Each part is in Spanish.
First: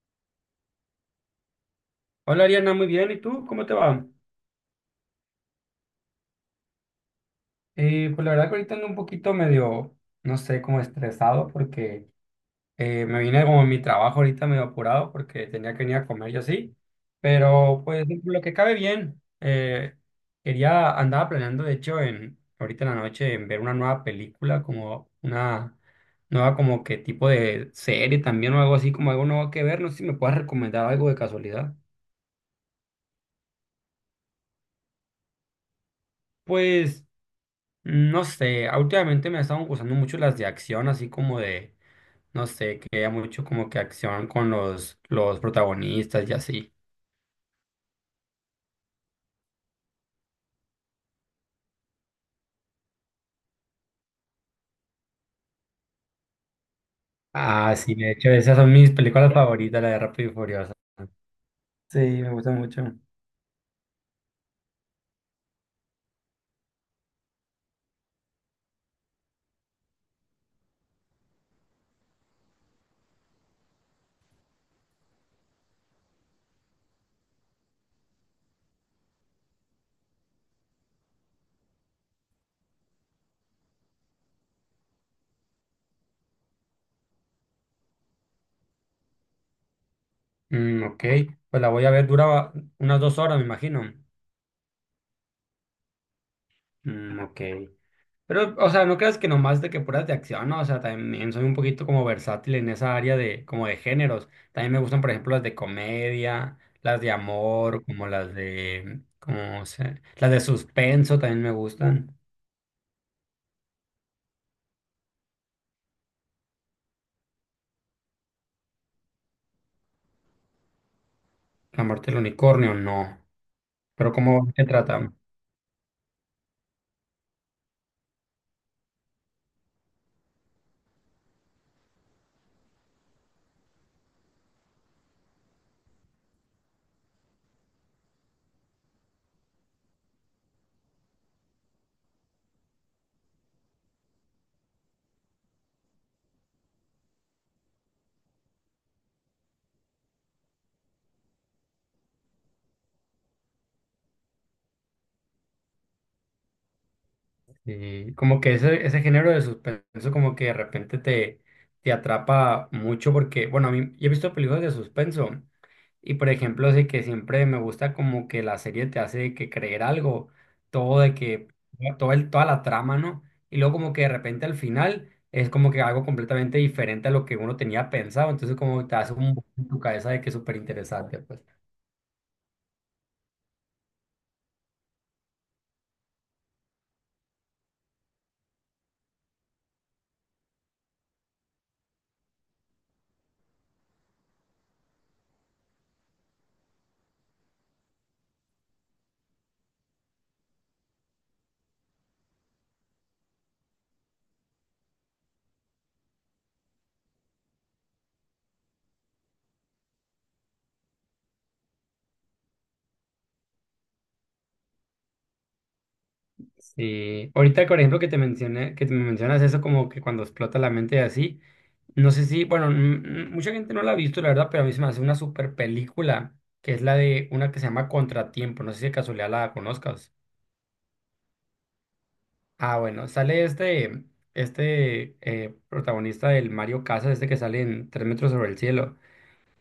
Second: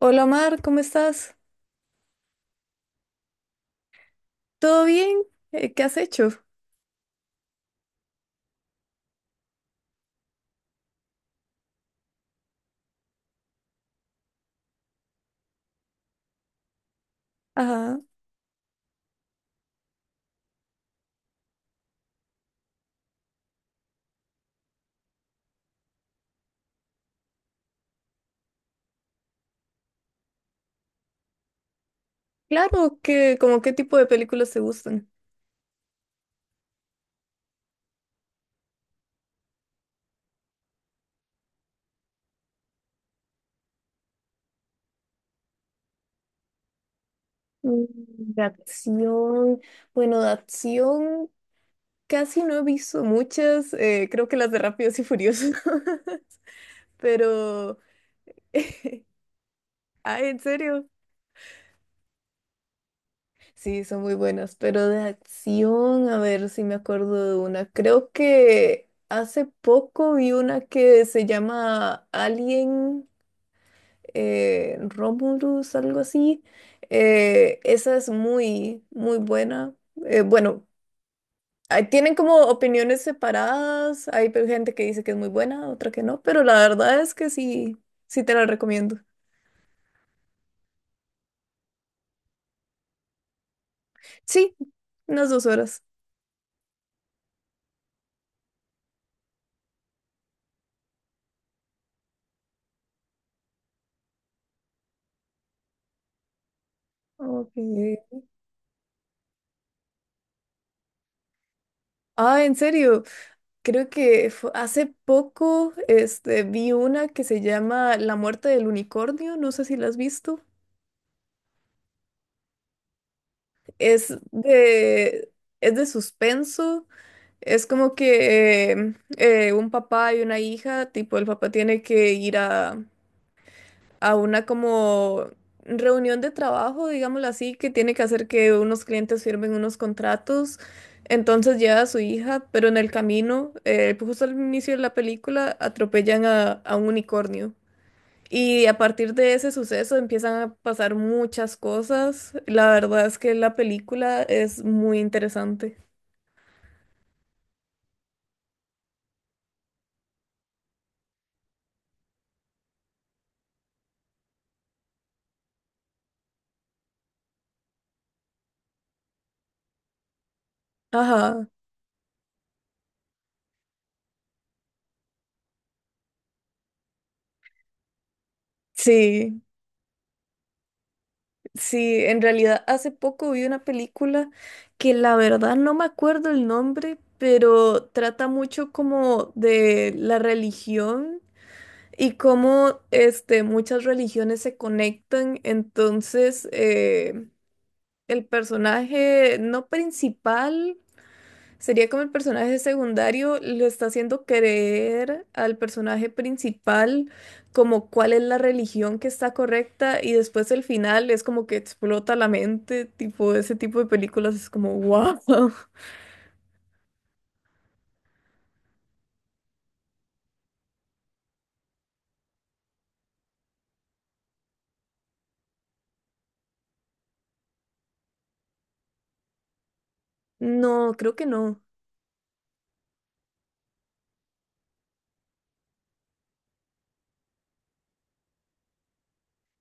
Hola Mar, ¿cómo estás? Hola Ariana, muy bien. ¿Y tú? ¿Cómo te va? ¿Todo bien? ¿Qué has hecho? Pues la verdad que ahorita ando un poquito medio, no sé, como estresado porque me vine como a mi trabajo ahorita medio apurado porque tenía que venir a comer y así. Pero Ajá. pues lo que cabe bien. Quería, andaba planeando de hecho en, ahorita en la noche en ver una nueva película, como una nueva como que tipo de serie también o algo así, como algo nuevo que ver. No sé si me puedas recomendar algo de casualidad. Claro, ¿como qué tipo de películas te gustan? Pues... No sé, últimamente me estaban gustando mucho las de acción, así como de, no sé, que haya mucho como que acción con los protagonistas y así. Mm. De acción, bueno, de acción casi no he visto muchas, creo que las de Rápidos y Furiosos, Ah, pero, sí, de hecho, esas son mis películas favoritas, la de ay, Rápido y en Furioso. serio, Sí, me gusta mucho. sí, son muy buenas, pero de acción, a ver si me acuerdo de una, creo que hace poco vi una que se llama Alien, Romulus, algo así. Esa es muy, muy buena. Bueno, ahí tienen como opiniones separadas. Hay gente que dice que es muy buena, otra que no, pero la verdad es que sí, sí te la recomiendo. Mm, ok, pues la voy a ver, dura unas dos horas, me imagino. Sí, unas dos horas. Mm, ok. Pero, o sea, no creas que nomás de que puras de acción, ¿no? O sea, también soy un poquito como versátil en esa área de, como de géneros. También me gustan, por ejemplo, las de comedia, las de Ok. amor, como las de, como se, las de suspenso también me gustan. Ah, en serio, creo que hace poco este, vi una que se llama La muerte del unicornio, no sé si la has visto. La muerte del unicornio, no. Pero Es ¿cómo se trata? de, es de suspenso. Es como que un papá y una hija, tipo el papá tiene que ir a una como reunión de trabajo, digámoslo así, que tiene que hacer que unos clientes firmen unos contratos. Entonces lleva a su hija, pero en el camino, pues, justo al inicio de la película, atropellan a un unicornio. Y a partir de ese suceso empiezan a pasar muchas cosas. La verdad es que la película es muy interesante. Y como que ese género de suspenso como que de repente te, te atrapa mucho porque, bueno, a mí yo he visto películas de suspenso y por ejemplo, de que siempre me gusta como que la serie te hace que creer algo, todo de Ajá, que, todo el, toda la trama, ¿no? Y luego como que de repente al final es como que algo completamente diferente a lo que uno tenía pensado, entonces como que te hace un sí. boom en tu cabeza de que es súper interesante, pues. Sí, en realidad hace poco vi una película que la verdad no me acuerdo el nombre, pero trata mucho como de la religión y cómo este, muchas religiones se conectan. Entonces, el personaje no principal, sería como el personaje secundario, le está haciendo creer al personaje principal como cuál es la religión que está correcta, y después el final es como que explota la mente, tipo ese tipo de películas es como wow. Sí, ahorita, por ejemplo, que te mencioné, que te me mencionas eso como que cuando explota la mente y así, no sé si, bueno, mucha gente no la ha visto, la verdad, pero a mí se me hace una super película, que es la de una que se llama Contratiempo, no sé si de casualidad la conozcas. No, creo que no. Ah, bueno, sale este, este protagonista del Mario Casas, este que sale en Tres metros sobre el cielo.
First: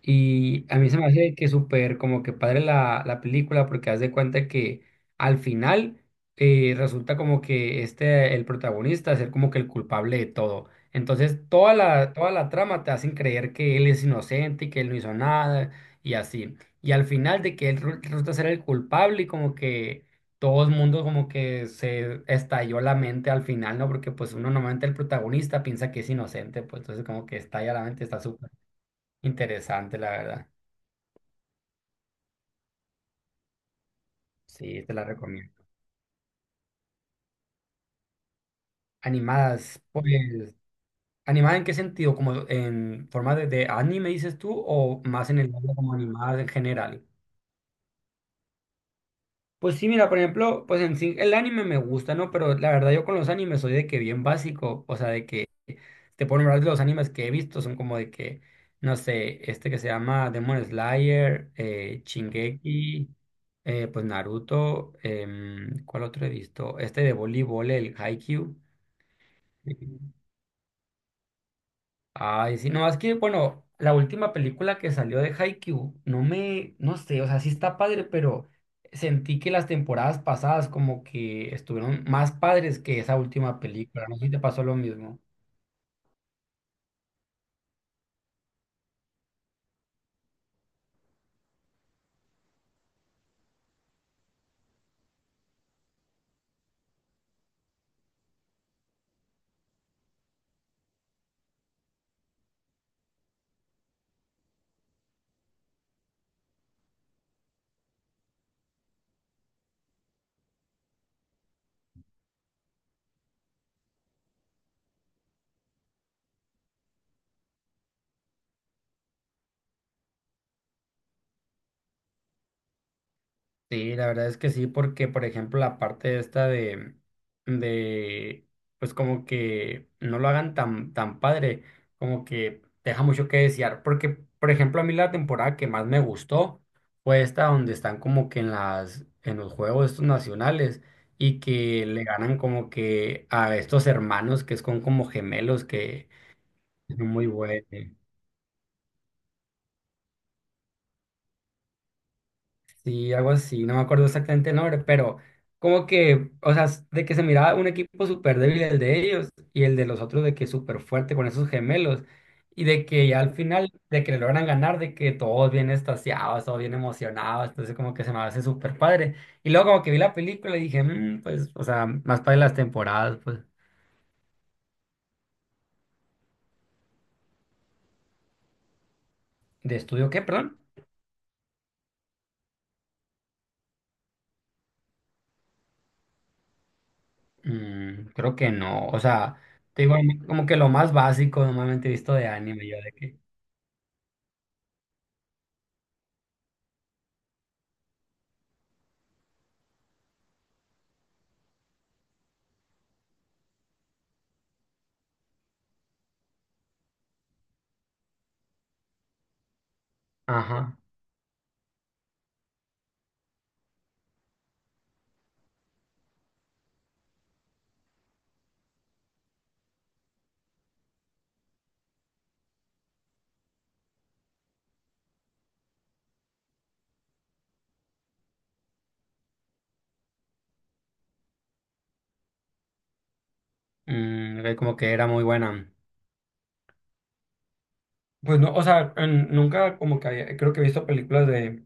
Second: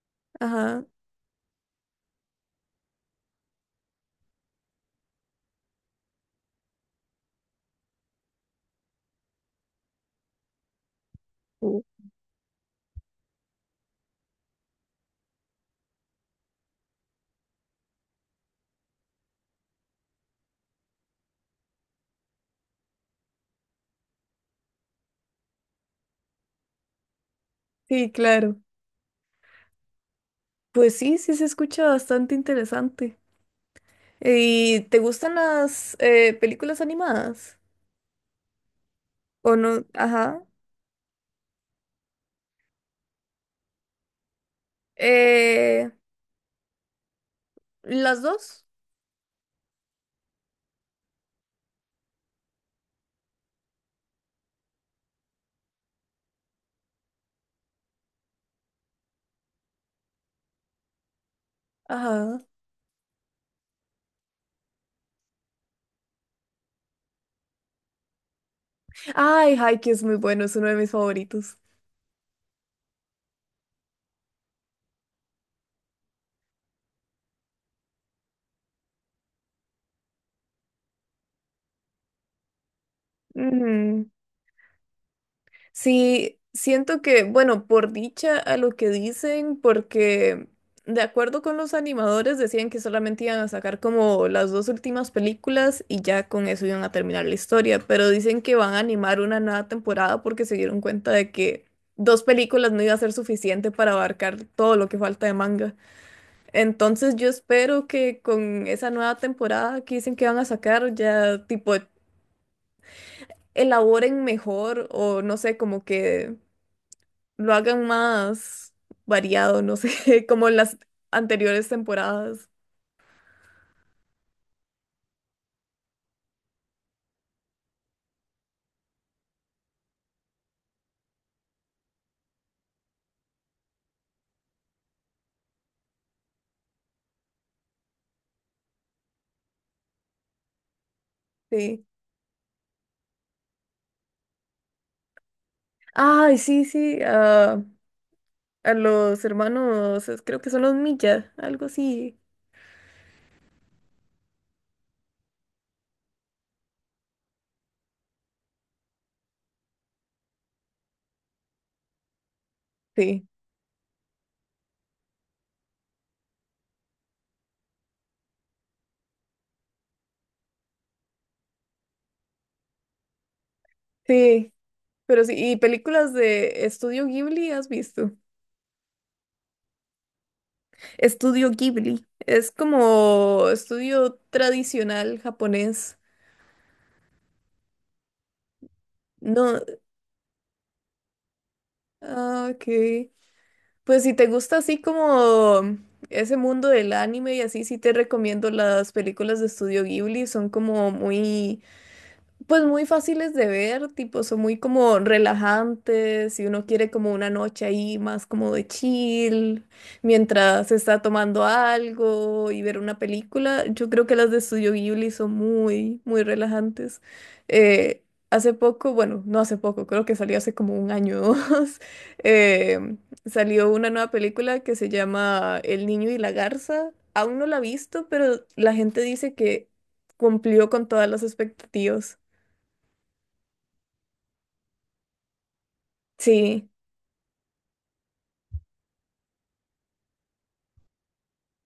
Y a Ajá. mí se me hace que súper como que padre la, la película porque haz de cuenta que al final resulta como que este, el protagonista, ser como que el culpable de todo. Entonces Mm. Toda la trama te hacen creer que él es inocente y que él no hizo nada y así. Y al final de que él resulta ser el culpable y como que todo el mundo como que se estalló la mente al final, ¿no? Porque pues uno normalmente el protagonista piensa que es inocente, pues entonces como que estalla la mente, Sí, está súper. claro. Interesante, la verdad. Pues sí, sí se escucha bastante interesante. ¿Y Sí, te te la gustan recomiendo. las películas animadas? ¿O Animadas, no? Ajá. pues, ¿animadas en qué sentido? ¿Como en forma de anime, dices tú, o más en el área Eh, como animadas en general? ¿Las dos? Pues sí, mira, por ejemplo, pues en sí, el anime me gusta, ¿no? Pero la verdad yo con los animes soy de que bien básico, o sea, de que te puedo nombrar los animes que he visto, son como de que, no sé, este que se llama Demon Slayer, Ajá. Shingeki, pues Naruto, ¿cuál otro he visto? Este de voleibol, el Haikyuu. Ay, Haikyuu es muy bueno, es uno de mis favoritos. Ay, sí, no, es que, bueno, la última película que salió de Haikyuu, no me, no sé, o sea, sí está padre, pero sentí que las temporadas pasadas como que estuvieron más padres que esa última Ujú. película, no sé si te pasó lo mismo. Sí, siento que, bueno, por dicha a lo que dicen, porque de acuerdo con los animadores decían que solamente iban a sacar como las dos últimas películas y ya con eso iban a terminar la historia, pero dicen que van a animar una nueva temporada porque se dieron cuenta de que dos películas no iba a ser suficiente para abarcar todo lo que falta de manga. Entonces yo espero que con esa nueva temporada que dicen que van a sacar, ya tipo elaboren mejor o no sé, como que lo hagan más variado, no sé, como en las anteriores temporadas. Sí, la verdad es que sí, porque por ejemplo la parte esta de, pues como que no lo hagan tan padre, como que deja mucho que desear, porque por ejemplo a mí la temporada que más me gustó fue esta donde están como que en las, en los juegos estos nacionales y Sí. que le ganan como que a estos hermanos que son como gemelos que Ay, sí, es sí, muy buenos. a los hermanos, creo que son los Milla, algo así. Sí, algo así, no me acuerdo exactamente el nombre, pero como que, o sea, de que se miraba un equipo súper débil el de ellos y el de los otros de que súper fuerte con esos gemelos y de que ya Sí, al final, de que le logran ganar, de que todos bien extasiados, todos bien emocionados, entonces como que se me hace súper padre. Y luego como que vi la película y dije, "Mm, pues, o sea, más padre las temporadas, pues". sí, pero sí, ¿y películas de Estudio Ghibli, has visto? ¿De estudio qué, perdón? Estudio Ghibli, es como estudio tradicional japonés. Mm, creo que no, o sea, No, te digo, como que lo más básico normalmente he visto de ah, ok. anime, yo de que, Pues si te gusta así como ese mundo del anime y así, sí te recomiendo las películas de Estudio Ghibli, son como muy... Pues muy fáciles de ver, tipo, son muy como relajantes, si uno quiere como una noche ahí más como de chill, mientras ajá. está tomando algo y ver una película, yo creo que las de Studio Ghibli son muy, muy relajantes. Eh, hace poco, bueno, no hace poco, creo que salió hace como un año o dos, eh, salió una nueva película que se llama El niño y la garza. Aún no la he visto, pero la gente dice que cumplió con todas las expectativas. Mm, ok, como que era muy buena. Sí. Pues no, o sea, nunca como que creo que he visto películas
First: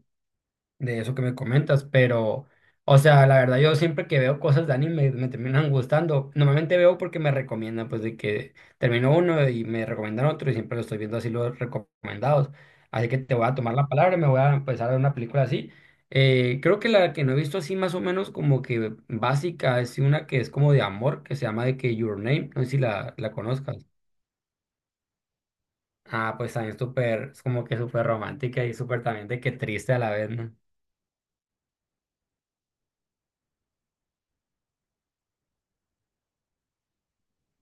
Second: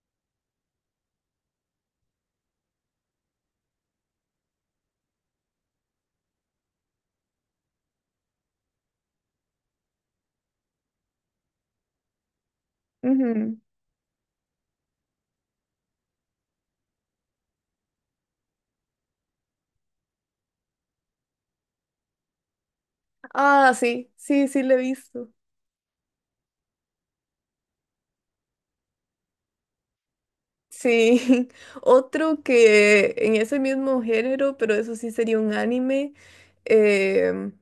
de eso que me comentas, pero, o sea, la verdad yo siempre que veo cosas de anime me terminan gustando. Normalmente veo porque me recomiendan, pues de que termino uno y me recomiendan otro y siempre lo estoy viendo así los recomendados. Así que te voy a Ujú. tomar la palabra y me voy a empezar a ver una película así. Creo que la que no he visto así más o menos como que básica es una que es como de amor, que se llama de que Your Name, no sé si la, la Ah, conozcas. sí, sí, sí, lo he visto. Ah, pues también súper, es como que súper romántica y súper también de que triste a la vez, ¿no? Sí, otro que en ese mismo género, pero eso sí sería un anime. Em,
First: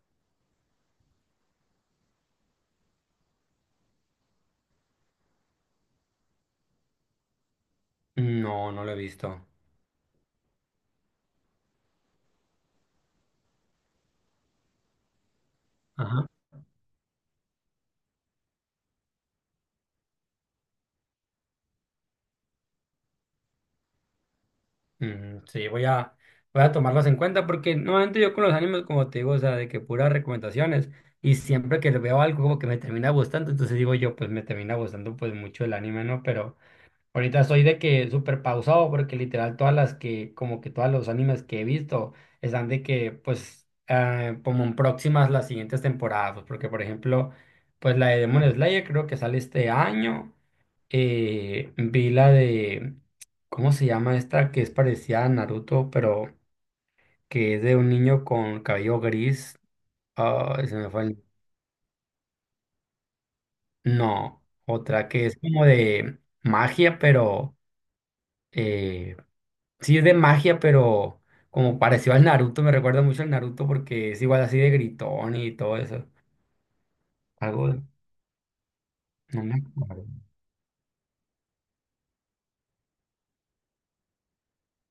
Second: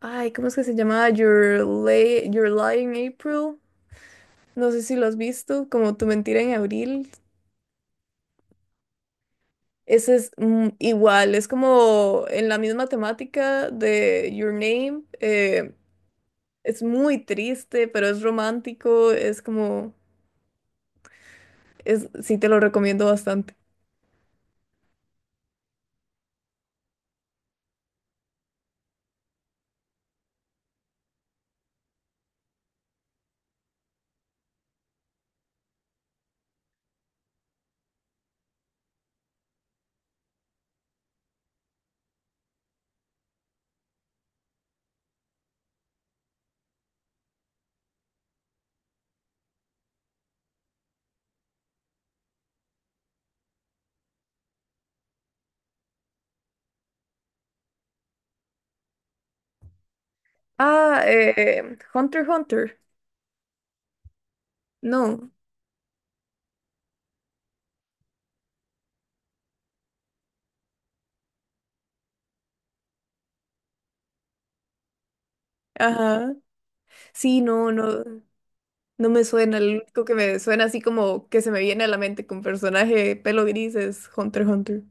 ay, ¿cómo es que se llamaba? Your, Your Lie in April. No sé si lo has visto, como Tu Mentira en Abril. No, no lo he visto. Ese es mm, igual, es como en la misma temática de Your Name. Ajá. Es muy triste, pero es romántico, es como, es, sí te lo recomiendo bastante. Mm, sí, voy a, voy a tomarlos en cuenta porque normalmente yo con los animes, como te digo, o sea, de que puras recomendaciones y siempre que veo algo como que me termina gustando, entonces digo yo, pues me termina gustando pues mucho el anime, ¿no? Pero ahorita estoy de que súper pausado porque literal todas las que, como que todos los animes que he visto están de que, pues, como en próximas las siguientes temporadas, pues, porque por ejemplo, pues la de Demon Slayer creo que sale este año, vi la de, ¿cómo se llama esta? Que es parecida a Naruto, pero que es de un niño con cabello gris, ah, se me Ah, fue el... Hunter x Hunter. No, otra que No. es como de magia, pero... eh, sí, es de magia, pero como parecido al Naruto, me recuerda mucho al Naruto porque es igual así de gritón y todo eso. Ajá. Sí, Algo, no, de- no. No me no me suena. Lo acuerdo. único que me suena así como que se me viene a la mente con personaje pelo gris es Hunter x Hunter.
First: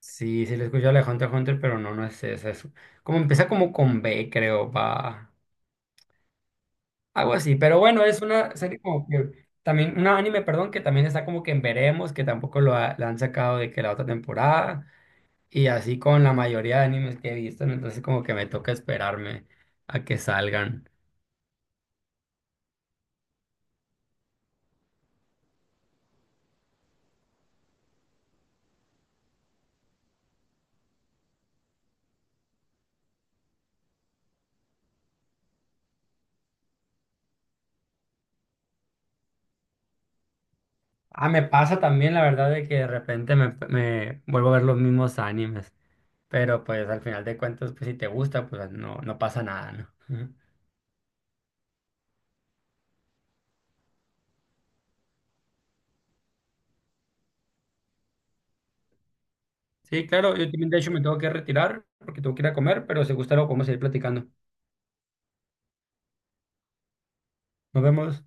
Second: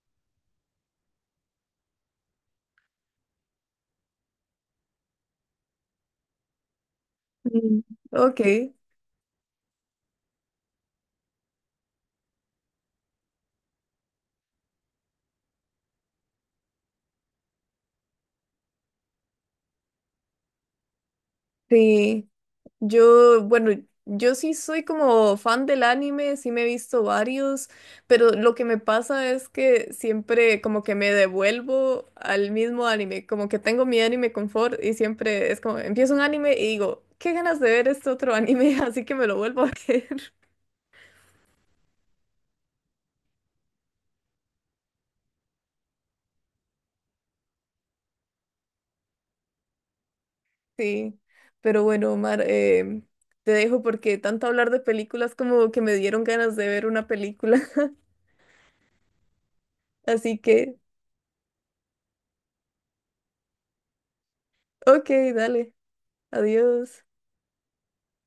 Sí, sí lo he escuchado de Hunter x Hunter, pero no, no es esa. Es como empieza como con B, creo, va. Algo así, pero Mm. bueno, es Ok. una serie como que también, un anime, perdón, que también está como que en veremos, que tampoco la han sacado de que la otra temporada, y así con la mayoría de animes que he visto, ¿no? Entonces como que me toca esperarme a que salgan. Sí. Yo, bueno, yo sí soy como fan del anime, sí me he visto varios, pero lo que me pasa es que siempre como que me devuelvo al mismo anime, como que tengo mi anime confort y siempre es como, empiezo un anime y digo, qué ganas de ver este otro anime, así que me lo vuelvo a ver. Ah, me pasa también la verdad de que de repente me, me vuelvo a ver los mismos animes, pero pues al final de cuentas, pues si te gusta, pues no, no pasa nada, ¿no? Ujú. Sí, pero bueno, Omar, te dejo porque tanto hablar de películas como que me dieron ganas de ver una película, Sí, claro, así yo también que, de hecho me tengo que retirar porque tengo que ir a comer, pero si gusta lo podemos seguir platicando. ok, dale, adiós. Nos vemos.